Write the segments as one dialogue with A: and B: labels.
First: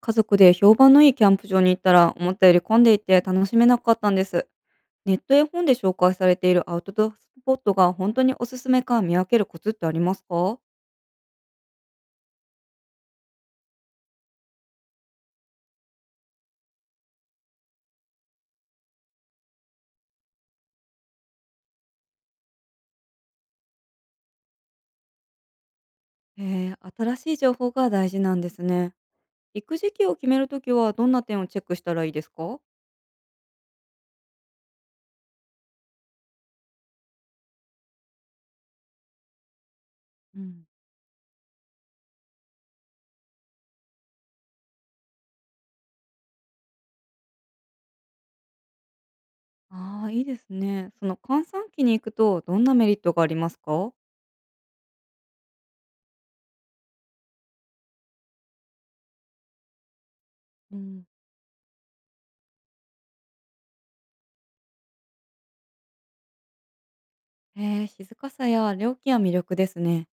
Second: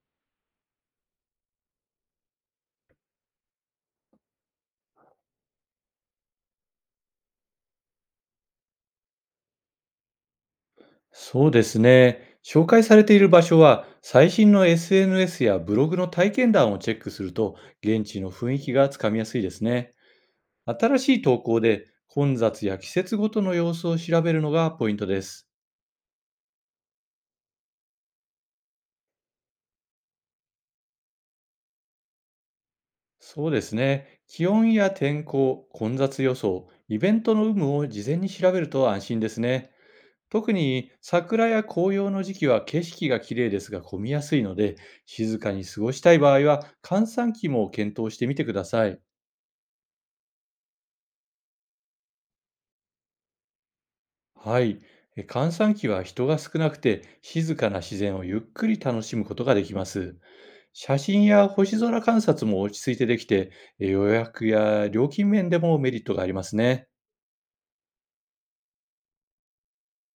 A: 家族で評判のいいキャンプ場に行ったら思ったより混んでいて楽しめなかったんです。ネットや本で紹介されているアウトドアスポットが本当におすすめか見分けるコツってありますか？
B: そうですね。紹介されている場所は、最新の SNS やブログの体験談をチェックすると、現地の雰囲気がつかみやすいですね。新しい投稿で、混雑や季節ごとの様子を調べるのがポイントです。
A: へえ、新しい情報が大事なんですね。行く時期を決めるときはどんな点をチェックしたらいいですか？
B: そうですね。気温や天候、混雑予想、イベントの有無を事前に調べると安心ですね。
A: う
B: 特
A: ん。
B: に桜や紅葉の時期は景色が綺麗ですが混みやすいので、静かに過ごしたい場合は、閑散期も検討してみてください。
A: ああ、いいですね。その閑散期に行くとどんなメリットがありますか？
B: はい。閑散期は人が少なくて静かな自然をゆっくり楽しむことができます。
A: う
B: 写
A: ん。
B: 真や星空観察も落ち着いてできて、予約や料金面でもメリットがありますね。
A: へえ、静かさや料金は魅力ですね。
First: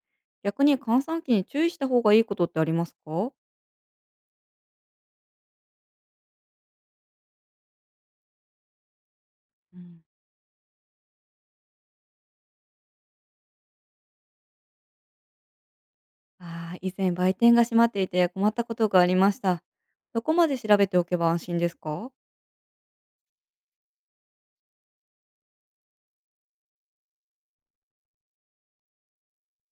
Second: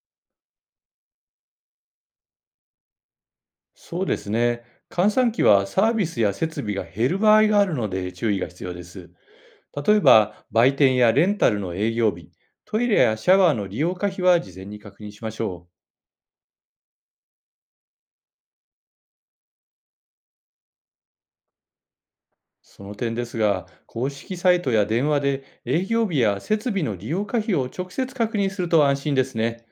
A: 逆に閑散期に注意した方がいいことってありますか？
B: そうですね。閑散期はサービスや設備が減る場合があるので注意が必要です。
A: う
B: 例え
A: ん。
B: ば、売店やレンタルの営業日、トイレやシャワーの利用可否は事前に確認しましょう。
A: ああ、以前売店が閉まっていて困ったことがありました。どこまで調べておけば安心ですか？
B: その点ですが、公式サイトや電話で営業日や設備の利用可否を直接確認すると安心ですね。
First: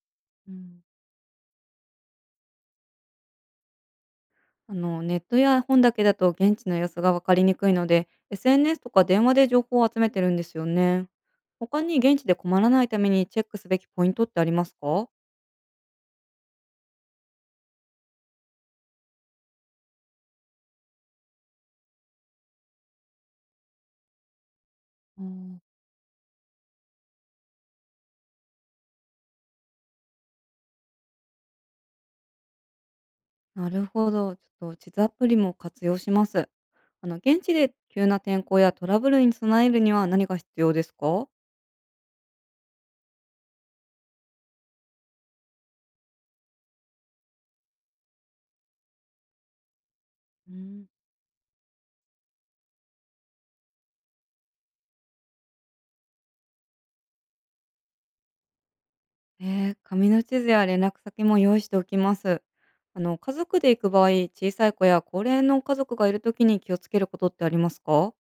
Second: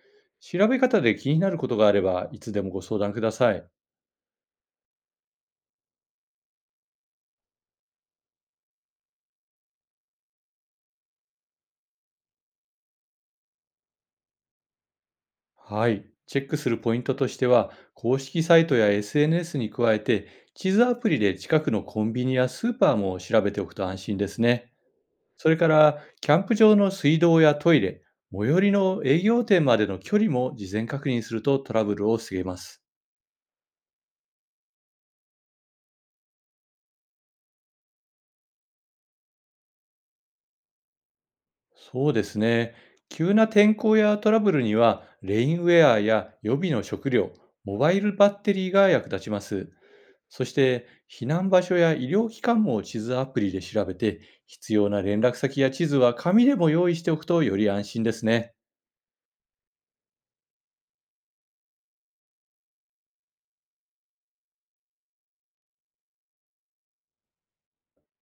A: う
B: 調べ
A: ん。
B: 方で気になることがあれば、いつでもご相談ください。
A: ネットや本だけだと現地の様子がわかりにくいので、SNS とか電話で情報を集めてるんですよね。他に現地で困らないためにチェックすべきポイントってありますか？
B: はい。チェックするポイントとしては、公式サイトや SNS に加えて、地図アプリで近くのコンビニやスーパーも調べておくと安心ですね。
A: あ
B: それ
A: ー、
B: から、キャンプ場の水道やトイレ、最寄りの営業店までの距離も事前確認するとトラブルを防げます。
A: なるほど。ちょっと地図アプリも活用します。現地で急な天候やトラブルに備えるには何が必要ですか？
B: そうですね。急な天候やトラブルには、レインウェアや予備の食料、モバイルバッテリーが役立ちます。そ
A: う
B: し
A: ん。
B: て、避難場所や医療機関も地図アプリで調べて、必要な連絡先や地図は紙でも用意しておくとより安心ですね。
A: ええ、紙の地図や連絡先も用意しておきます。家族で行く場合、小さい子や高齢の家族がいるときに気をつけることってありますか？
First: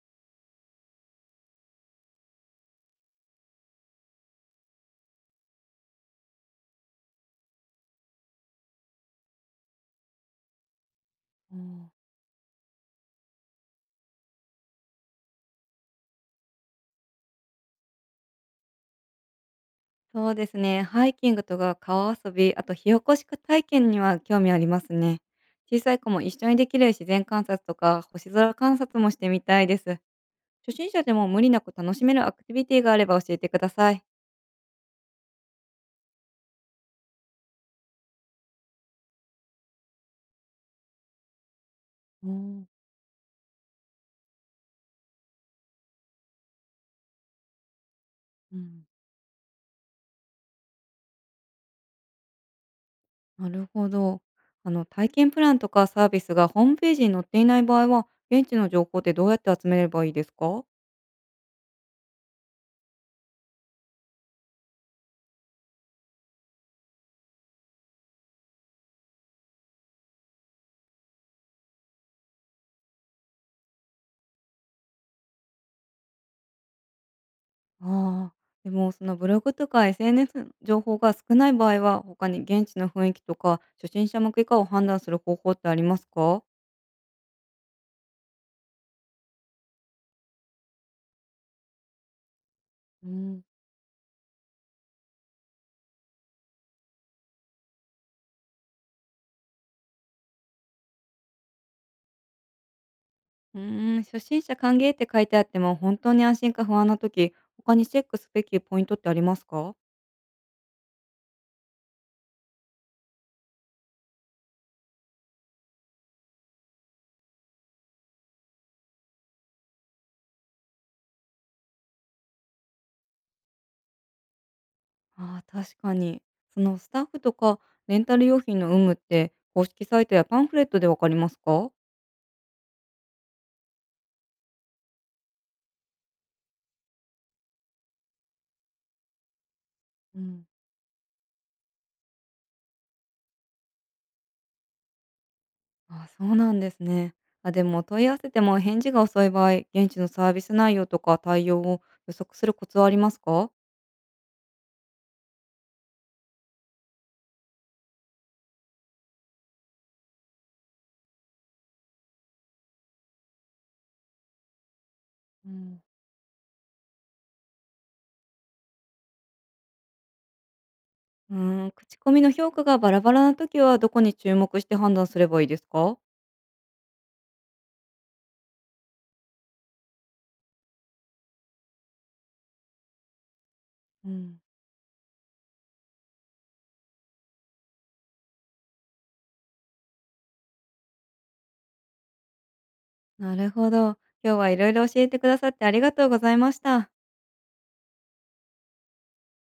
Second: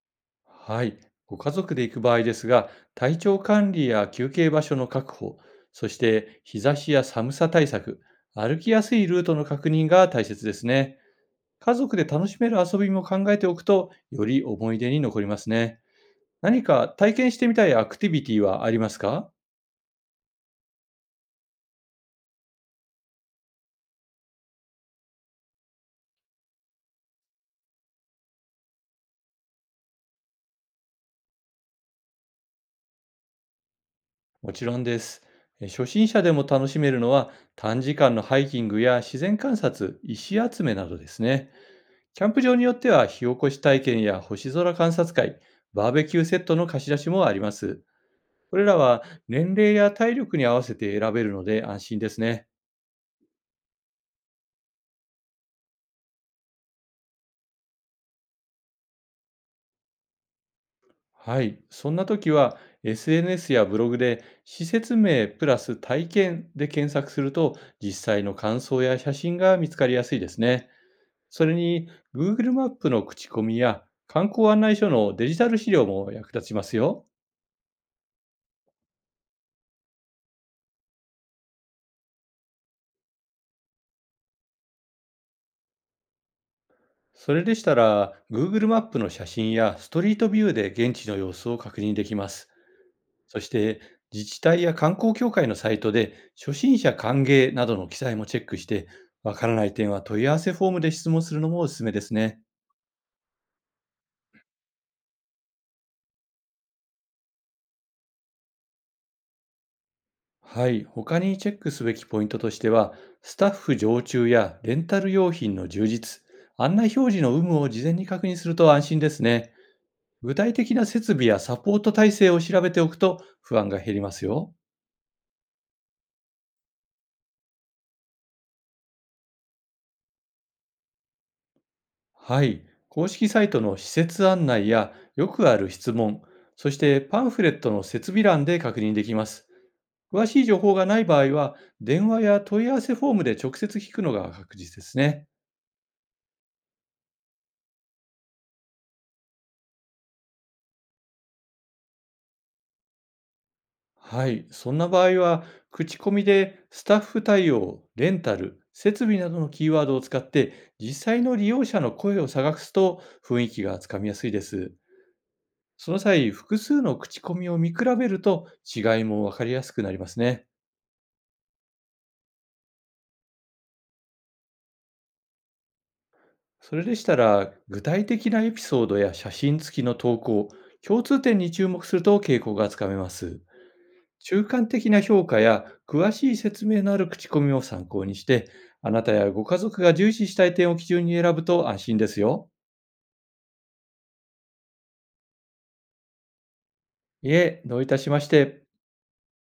B: はい。ご家族で行く場合ですが、体調管理や休憩場所の確保、そして日差しや寒さ対策、歩きやすいルートの確認が大切ですね。
A: う
B: 家
A: ん。
B: 族で楽しめる遊びも考えておくと、より思い出に残りますね。何か体験してみたいアクティビティはありますか？
A: そうですね。ハイキングとか川遊び、あと火起こし体験には興味ありますね。小さい子も一緒にできる自然観察とか星空観察もしてみたいです。初心者でも無理なく楽しめるアクティビティがあれば教えてください。
B: もちろんです。初心者でも楽しめるのは、短時間のハイキングや自然観察、石集めなどですね。キャ
A: う
B: ンプ場に
A: ん。
B: よっては、火起こし体験や星空観察会、バーベキューセットの貸し出しもあります。
A: う
B: これら
A: ん。
B: は年齢や体力に合わせて選べるので安心ですね。
A: なるほど。体験プランとかサービスがホームページに載っていない場合は、現地の情報ってどうやって集めればいいですか？
B: はい。そんな時は、 SNS やブログで施設名プラス体験で検索すると、実際の感想や写真が見つかりやすいですね。それに、 Google マップの口コミや観光案内所のデジタル資料も役立ちますよ。
A: ああ、でもそのブログとか SNS の情報が少ない場合は、他に現地の雰囲気とか初心者向けかを判断する方法ってありますか？
B: それでしたら、 Google マップの写真やストリートビューで現地の様子を確認できます。
A: う
B: そ
A: ん。
B: して、自治体や観光協会のサイトで、初心者歓迎などの記載もチェックして、わからない点は問い合わせフォームで質問するのもおすすめですね。
A: うーん、初心者歓迎って書いてあっても本当に安心か不安な時、他にチェックすべきポイントってありますか？
B: はい、他にチェックすべきポイントとしては、スタッフ常駐やレンタル用品の充実、案内表示の有無を事前に確認すると安心ですね。具体的な設備やサポート体制を調べておくと不安が減りますよ。
A: ああ、確かに。そのスタッフとかレンタル用品の有無って公式サイトやパンフレットでわかりますか？
B: はい。公式サイトの施設案内やよくある質問、そしてパンフレットの設備欄で確認できます。
A: う
B: 詳しい
A: ん。
B: 情報がない場合は、電話や問い合わせフォームで直接聞くのが確実ですね。
A: ああ、そうなんですね。あ、でも問い合わせても返事が遅い場合、現地のサービス内容とか対応を予測するコツはありますか？
B: はい。そんな場合は、口コミでスタッフ対応、レンタル、設備などのキーワードを使って、実際の利用者の声を探すと雰囲気がつかみやすいです。
A: うん。
B: その際、複数の口コミを見比べると違いもわかりやすくなりますね。
A: うーん、口コミの評価がバラバラな時はどこに注目して判断すればいいですか？
B: それでしたら、具体的なエピソードや写真付きの投稿、共通点に注目すると傾向がつかめます。
A: うん。
B: 中間的な評価や詳しい説明のある口コミを参考にして、あなたやご家族が重視したい点を基準に選ぶと安心ですよ。
A: なるほど。今日はいろいろ教えてくださってありがとうございました。
B: いえ、どういたしまして。